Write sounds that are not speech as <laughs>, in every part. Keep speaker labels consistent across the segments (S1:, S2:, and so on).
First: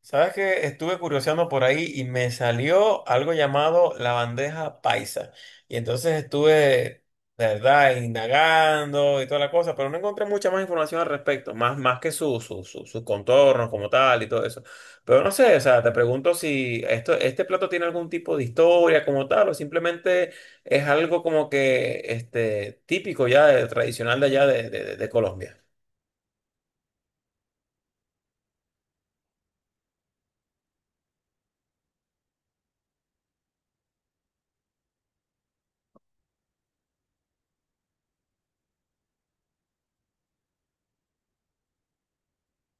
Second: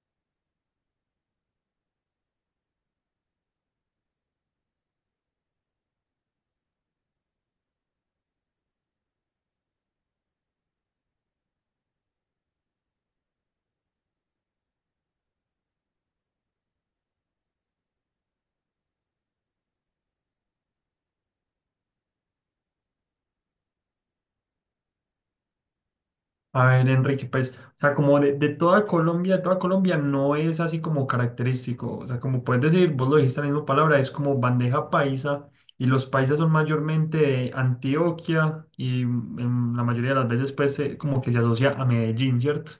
S1: Sabes que estuve curioseando por ahí y me salió algo llamado la bandeja paisa. Y entonces estuve, de verdad, indagando y toda la cosa, pero no encontré mucha más información al respecto, más, más que sus contornos como tal y todo eso. Pero no sé, o sea, te pregunto si esto, este plato tiene algún tipo de historia como tal, o simplemente es algo como que típico ya, tradicional de allá de Colombia.
S2: A ver, Enrique, pues, o sea, como de toda Colombia no es así como característico, o sea, como puedes decir, vos lo dijiste en la misma palabra, es como bandeja paisa, y los paisas son mayormente de Antioquia, y en la mayoría de las veces, pues, como que se asocia a Medellín, ¿cierto?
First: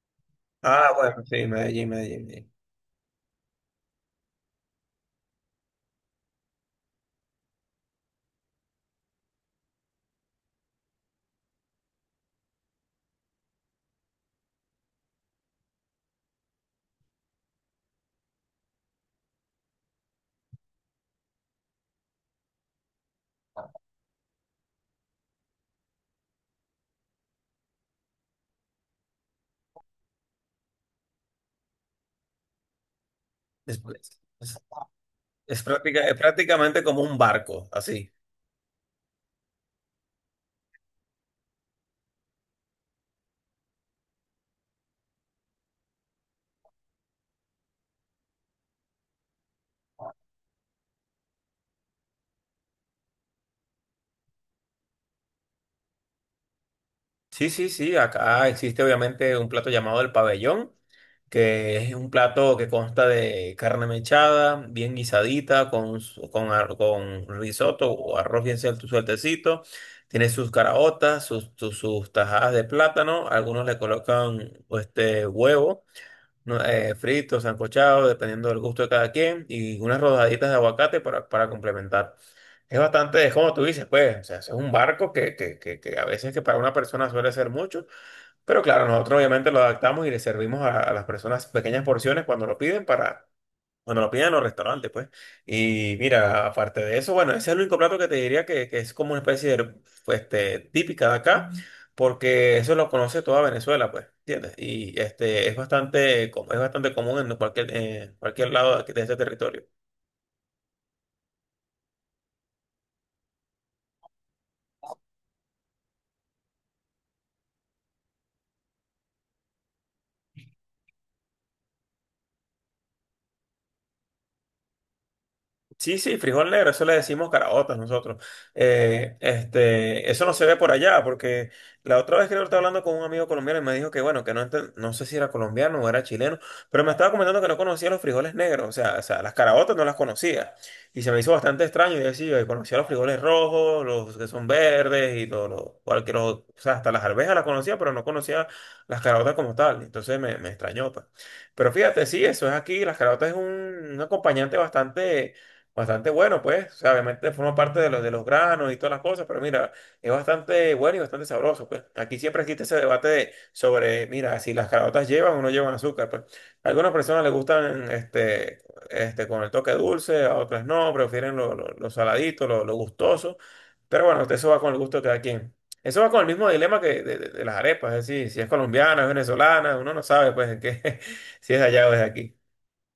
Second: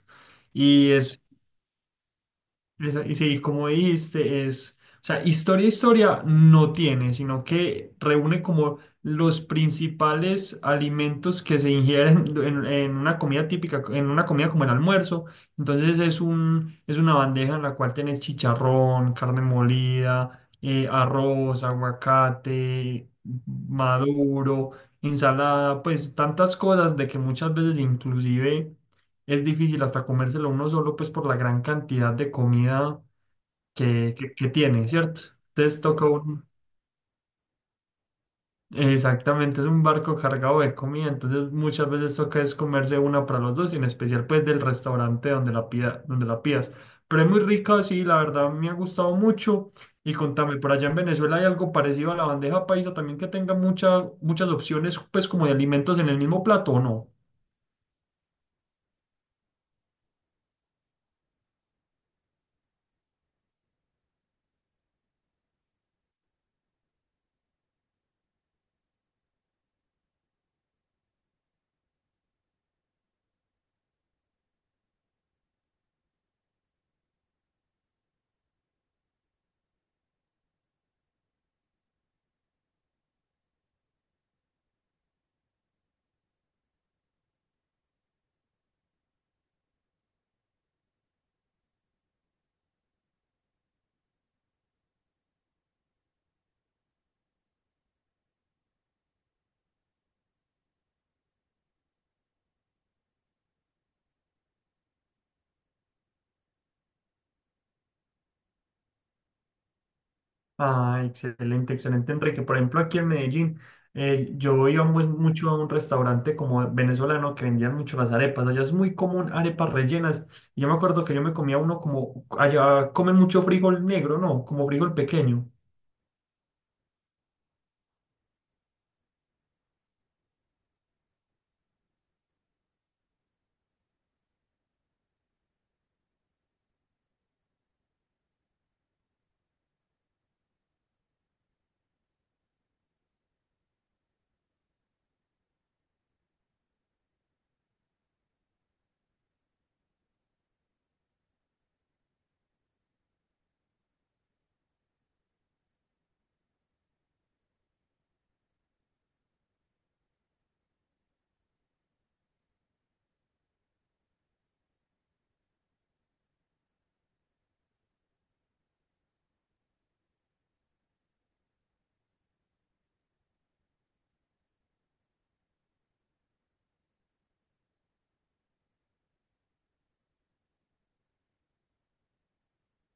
S1: Ah,
S2: Y
S1: bueno, sí, Medellín, Medellín, Medellín.
S2: y sí, como dijiste, es, o sea, historia, historia no tiene, sino que reúne como los principales alimentos que se ingieren <laughs> en una comida típica, en una comida como el almuerzo. Entonces es una bandeja en la cual tenés chicharrón, carne molida, arroz, aguacate, maduro, ensalada, pues tantas cosas de que muchas veces inclusive es difícil hasta comérselo uno solo, pues por la gran cantidad de comida que,
S1: Después.
S2: que, que tiene, ¿cierto?
S1: Es,
S2: Entonces toca
S1: es
S2: un,
S1: prácticamente como un barco, así.
S2: exactamente, es un barco cargado de comida, entonces muchas veces toca es comerse una para los dos, y en especial pues del restaurante donde la pidas. Pero es muy rica, sí, la verdad me ha gustado mucho. Y contame, por allá en Venezuela hay algo parecido a la bandeja paisa, también que tenga muchas opciones, pues como de alimentos en el mismo plato, ¿o no?
S1: Sí, sí, sí, acá existe obviamente un plato llamado el pabellón, que es un plato que consta de carne mechada, bien guisadita, con, su- con, ar- con risotto o arroz bien sueltecito. Tiene sus caraotas, sus tajadas de plátano, algunos le colocan huevo. No, frito, sancochado, dependiendo del gusto de cada quien, y unas rodaditas de aguacate para complementar. Es bastante, es como tú dices, pues, o sea, es un barco que a veces que para una persona suele ser mucho, pero claro, nosotros obviamente lo adaptamos y le servimos a las personas pequeñas porciones cuando lo piden para, cuando lo piden en los restaurantes, pues. Y mira, aparte de eso, bueno, ese es el único plato que te diría que es como una especie de, pues, típica de acá, porque eso lo conoce toda Venezuela, pues, ¿entiendes? Y este, es bastante, es bastante común en cualquier lado de este territorio.
S2: Ah, excelente, excelente, Enrique. Por ejemplo, aquí en Medellín, yo iba mucho a un restaurante como venezolano que vendían mucho las arepas. Allá es muy común arepas rellenas. Y yo me acuerdo que yo me comía uno como, allá comen mucho frijol negro, ¿no? Como frijol pequeño.
S1: Sí, sí, frijol negro, eso le decimos caraotas nosotros. Este, eso no se ve por allá, porque la otra vez que yo estaba hablando con un amigo colombiano y me dijo que, bueno, que no, no sé si era colombiano o era chileno, pero me estaba comentando que no conocía los frijoles negros, o sea, las caraotas no las conocía. Y se me hizo bastante extraño, y decía, yo conocía los frijoles rojos, los que son verdes, cualquier, o sea, hasta las arvejas las conocía, pero no conocía las caraotas como tal. Entonces me extrañó, pues. Pero fíjate, sí, eso es aquí, las caraotas es un acompañante bastante. Bastante bueno, pues. O sea, obviamente forma parte de los granos y todas las cosas, pero mira, es bastante bueno y bastante sabroso, pues. Aquí siempre existe ese debate sobre, mira, si las caraotas llevan o no llevan azúcar, pues. A algunas personas les gustan con el toque dulce, a otras no, prefieren lo saladito, lo gustoso. Pero bueno, eso va con el gusto de cada quien. Eso va con el mismo dilema que de las arepas, es decir, si es colombiana, es venezolana, uno no sabe, pues, en qué, <laughs> si es de allá o es de aquí.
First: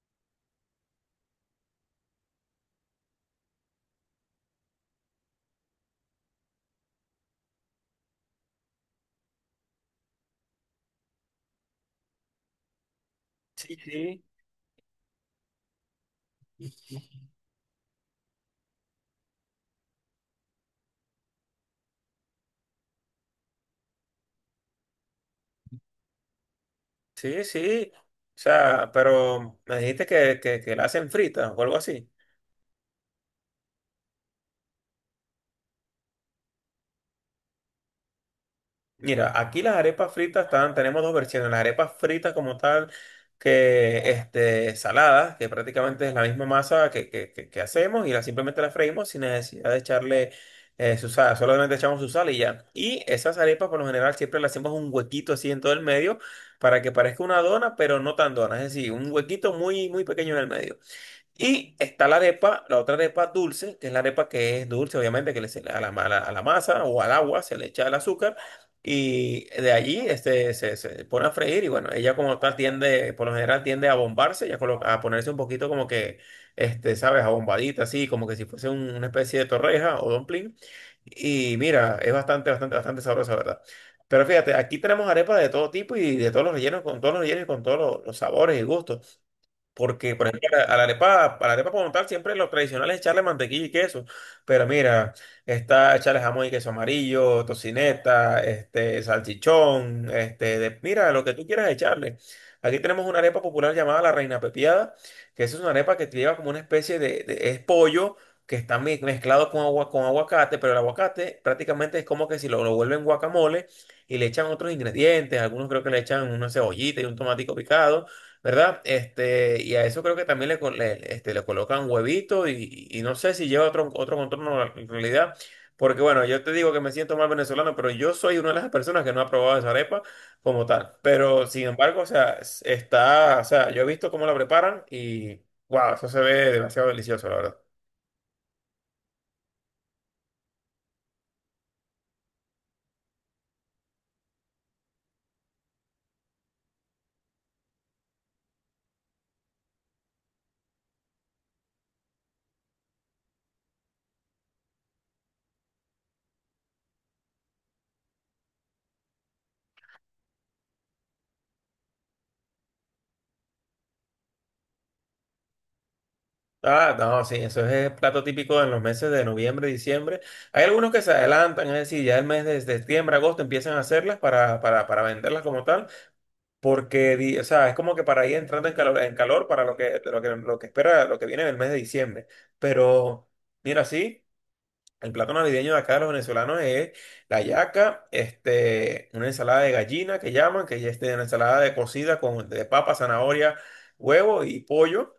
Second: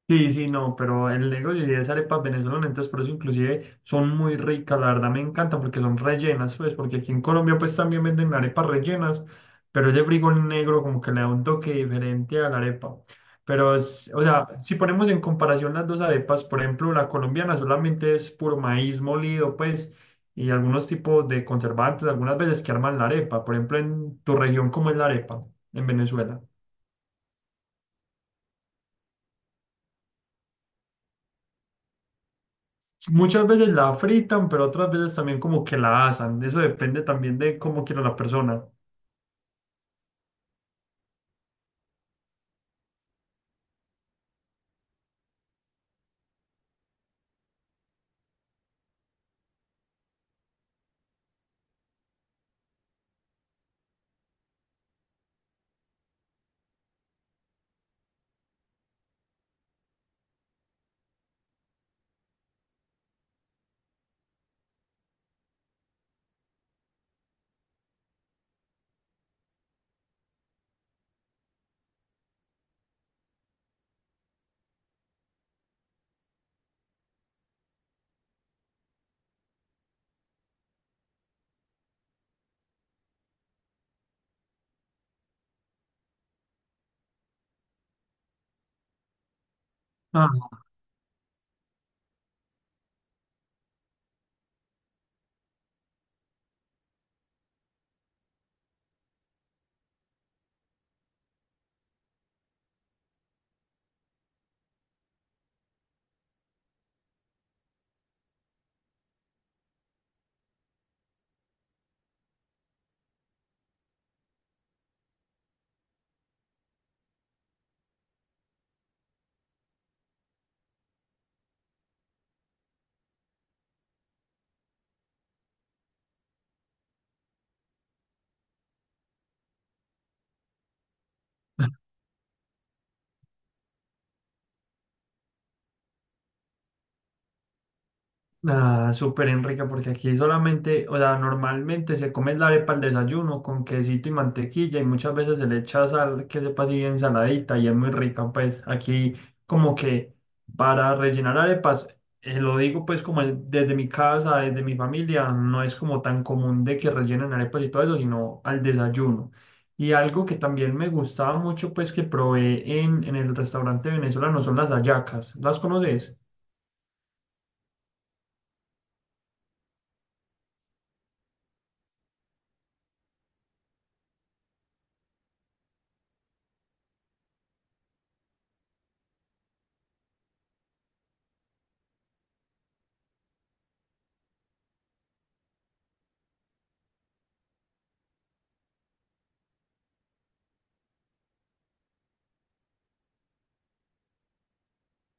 S2: Sí, sí, no, pero el negocio sí es arepas venezolanas, entonces por eso inclusive son muy ricas, la verdad me encantan porque son rellenas, pues, porque aquí en Colombia pues también venden arepas rellenas, pero ese frijol negro como que le da un toque diferente a la arepa. Pero, o sea, si ponemos en comparación las dos arepas, por ejemplo, la
S1: Sí.
S2: colombiana solamente es puro maíz molido, pues, y algunos tipos de conservantes, algunas veces que arman la arepa, por ejemplo, en tu región, ¿cómo es la arepa en Venezuela?
S1: Sí, sí. O sea, pero me dijiste que la hacen frita o algo así.
S2: Muchas veces la fritan, pero otras veces también como que la asan. Eso depende también de cómo quiera la persona.
S1: Mira, aquí las arepas fritas están, tenemos dos versiones. Las arepas fritas como tal, que saladas, que prácticamente es la misma masa que hacemos y la, simplemente la freímos sin necesidad de echarle su sal. Solamente echamos su sal y ya. Y esas arepas por lo general siempre le hacemos un huequito así en todo el medio para que parezca una dona, pero no tan dona. Es decir, un huequito muy, muy pequeño en el medio. Y está la arepa, la otra arepa dulce, que es la arepa que es dulce, obviamente, que le se- a la, a la- a la masa o al agua se le echa el azúcar y de allí se pone a freír y bueno, ella como tal tiende, por lo general tiende a bombarse, ya a ponerse un poquito como que, sabes, abombadita, así, como que si fuese una especie de torreja o dumpling. Y mira, es bastante sabrosa, ¿verdad? Pero fíjate, aquí tenemos arepas de todo tipo y de todos los rellenos, con todos los rellenos y con todos los sabores y gustos. Porque, por ejemplo, a la arepa como tal, siempre lo tradicional es echarle mantequilla y queso. Pero mira, está echarle jamón y queso amarillo, tocineta, salchichón, mira, lo que tú quieras echarle. Aquí tenemos una arepa popular llamada la Reina Pepiada, que esa es una arepa que lleva como una especie es pollo que está mezclado con agua, con aguacate, pero el aguacate prácticamente es como que si lo vuelven guacamole y le echan otros ingredientes, algunos creo que le echan una cebollita y un tomatico picado. ¿Verdad? Y a eso creo que también le, co- le- este, le colocan huevito y no sé si lleva otro, otro contorno en realidad, porque bueno, yo te digo que me siento mal venezolano, pero yo soy una de las personas que no ha probado esa arepa como tal, pero sin embargo, o sea, está, o sea, yo he visto cómo la preparan y wow, eso se ve demasiado delicioso, la verdad.
S2: Ah, súper Enrique, porque aquí solamente, o sea, normalmente se come la arepa al desayuno con quesito y mantequilla y muchas veces se le echa sal que sepa así bien saladita y es muy rica, pues aquí como que para rellenar arepas, lo digo pues desde mi casa, desde mi familia, no es como tan común de que rellenen arepas y todo eso, sino al desayuno. Y algo que también me gustaba mucho pues que probé en el restaurante venezolano son las hallacas, ¿las conoces?
S1: Ah, no, sí, eso es plato típico en los meses de noviembre, diciembre. Hay algunos que se adelantan, es decir, ya el mes de septiembre, agosto empiezan a hacerlas para venderlas como tal. Porque, o sea, es como que para ir entrando en calor para lo que, lo que, lo que espera, lo que viene en el mes de diciembre. Pero, mira, sí, el plato navideño de acá de los venezolanos es la yaca, este, una ensalada de gallina que llaman, que ya es una ensalada de cocida con de papa, zanahoria, huevo y pollo.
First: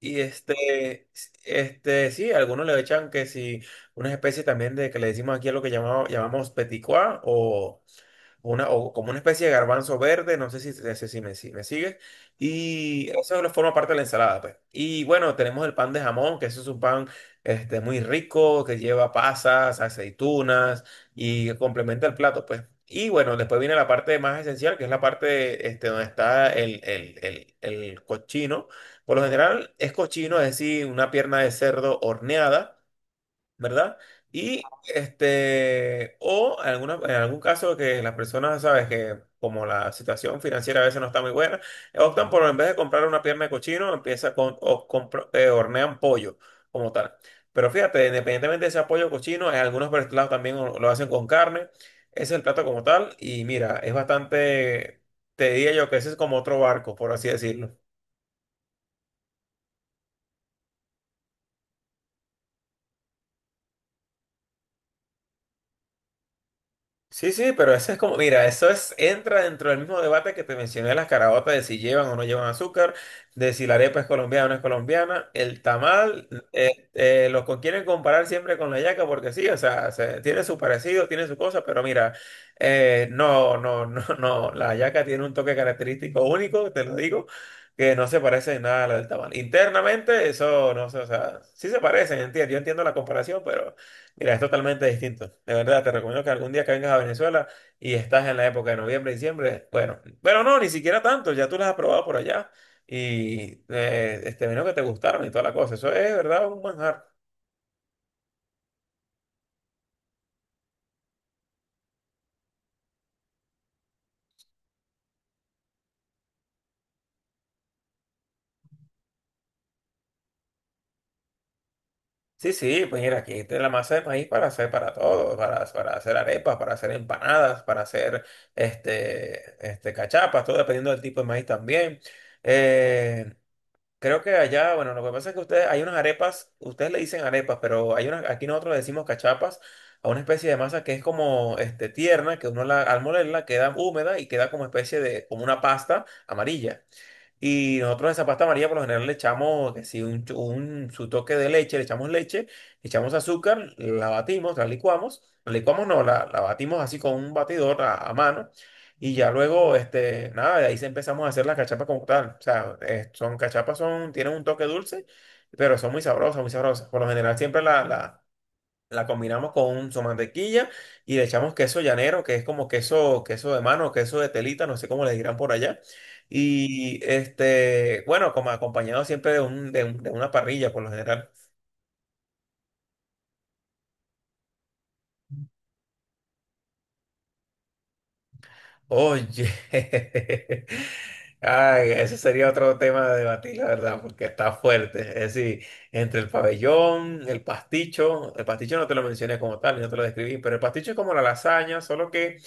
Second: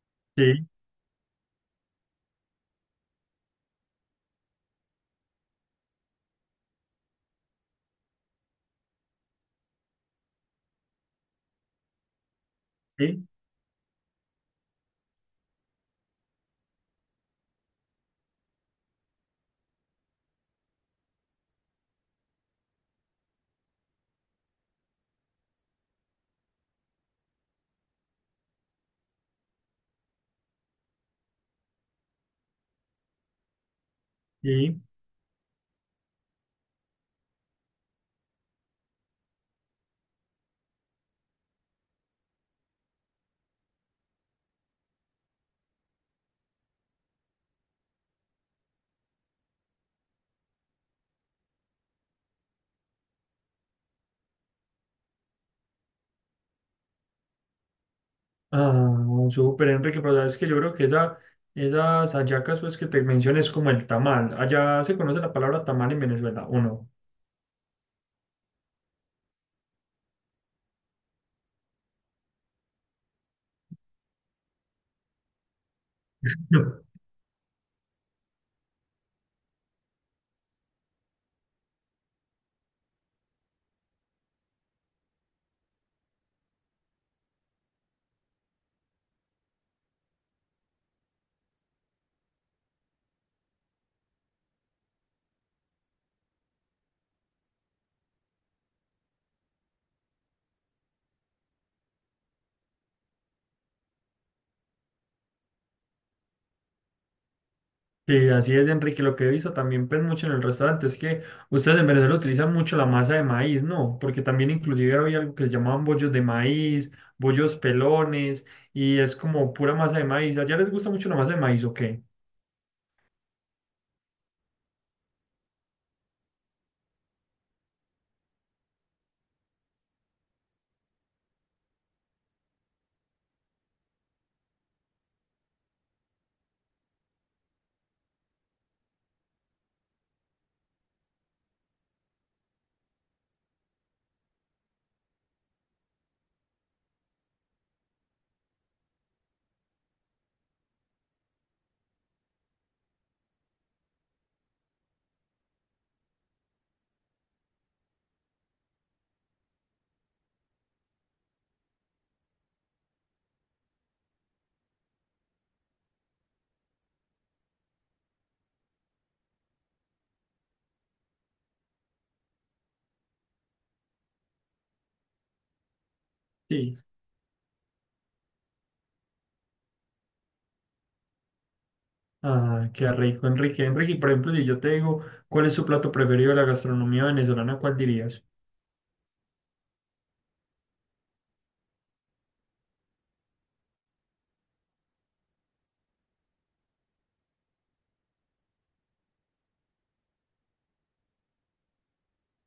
S1: Y
S2: Sí,
S1: sí, algunos le echan que sí, unas especies también de que le decimos aquí a lo que llamamos, llamamos petit pois, una, o como una especie de garbanzo verde, no sé si me, si me sigues, y
S2: sí,
S1: eso lo forma parte de la ensalada, pues. Y bueno, tenemos el pan de jamón, que eso es un pan muy rico, que lleva pasas, aceitunas y complementa el plato, pues. Y bueno, después viene la parte más esencial, que es la parte donde está el cochino. Por lo general es cochino, es decir, una pierna de cerdo horneada, ¿verdad? Y
S2: sí.
S1: o en, en algún caso que las personas, sabes, que como la situación financiera a veces no está muy buena, optan por en vez de comprar una pierna de cochino, empieza con, o hornean pollo como tal. Pero fíjate, independientemente de ese pollo cochino, en algunos platos también lo hacen con carne. Ese es el plato como tal. Y mira, es bastante, te diría yo que ese es como otro barco, por así decirlo.
S2: Ah, súper, Enrique, pero sabes que yo creo que esas hallacas pues, que te mencioné es como el tamal. Allá se conoce la palabra tamal en Venezuela, ¿o no?
S1: Sí, sí, pero eso es como, mira, eso es, entra dentro del mismo debate que te mencioné de las caraotas, de si llevan o no llevan azúcar, de si la arepa es colombiana o no es colombiana, el tamal,
S2: <laughs> No.
S1: los quieren comparar siempre con la yaca porque sí, o sea, tiene su parecido, tiene su cosa, pero mira, no, no, no, <laughs> no, la yaca tiene un toque característico único, te lo digo, que no se parece en nada a la del tamal. Internamente, eso, no sé, o sea, sí se parecen, entiendo, yo entiendo la comparación. Mira, es totalmente distinto. De verdad, te recomiendo que algún día que vengas a Venezuela y estás en la época de noviembre, diciembre, bueno, pero no, ni siquiera tanto, ya tú las has probado por allá y este vino que te gustaron y toda la cosa. Eso es, de ¿verdad? Un manjar.
S2: Sí, así es, Enrique. Lo que he visto también pues, mucho en el restaurante es que ustedes en Venezuela utilizan mucho la masa de maíz, ¿no? Porque también inclusive había algo que se llamaban bollos de maíz, bollos pelones, y es como pura masa de maíz. ¿Allá les gusta mucho la masa de maíz o qué?
S1: Sí, sí, pues mira, aquí está la masa de maíz para hacer para todo, para hacer arepas, para hacer empanadas, para hacer cachapas, todo dependiendo del tipo de maíz también. Eh, Creo que allá, bueno, lo que pasa es que ustedes, hay unas arepas, ustedes le dicen arepas, pero hay unas, aquí nosotros le decimos cachapas a una especie de masa que es como tierna, que uno la, al molerla queda húmeda y queda como especie de, como una pasta amarilla. Y nosotros esa pasta amarilla por lo general le echamos, que si un, su toque de leche, le echamos azúcar, la batimos, la licuamos no, la batimos así con un batidor a mano. Y ya luego, nada, de ahí se empezamos a hacer las cachapas como tal. O sea, son cachapas, son, tienen un toque dulce, pero son muy sabrosas, muy sabrosas. Por lo general siempre la combinamos con un su mantequilla y le echamos queso llanero, que es como queso, queso de mano, queso de telita, no sé cómo le dirán por allá.
S2: Sí.
S1: Y bueno, como acompañado siempre de una parrilla por lo general.
S2: Ah, qué rico, Enrique. Enrique, y por ejemplo, si yo te digo, ¿cuál es su plato preferido de la gastronomía venezolana? ¿Cuál dirías?
S1: Oye, <laughs> ay, ese sería otro tema de debatir, la verdad, porque está fuerte. Es decir, entre el pabellón, el pasticho no te lo mencioné como tal, no te lo describí, pero el pasticho es como la lasaña, solo que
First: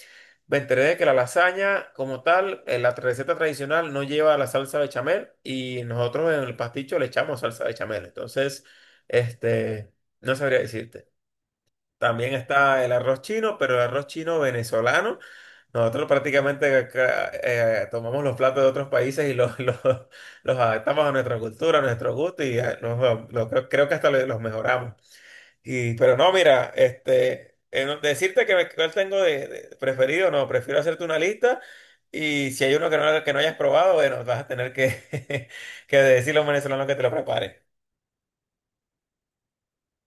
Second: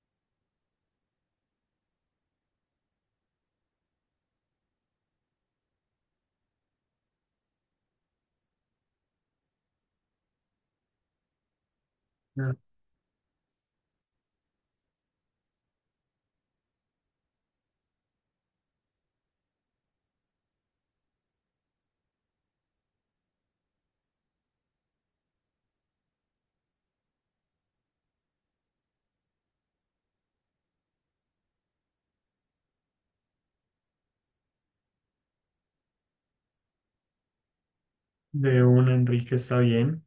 S1: me enteré de que la lasaña, como tal, la receta tradicional no lleva la salsa bechamel y nosotros en el pasticho le echamos salsa bechamel. Entonces, este, no sabría decirte. También
S2: Ah,
S1: está el arroz chino, pero el arroz chino venezolano. Nosotros prácticamente acá, tomamos los platos de otros países y los, <laughs> los adaptamos a nuestra cultura, a nuestro gusto y creo que hasta los mejoramos. Y, pero no, mira, decirte que me, cuál tengo de preferido, no, prefiero hacerte una lista y si hay uno que no hayas probado, bueno, vas a tener que, <laughs> que decirle a un venezolano que te lo prepare.
S2: de una Enrique está bien.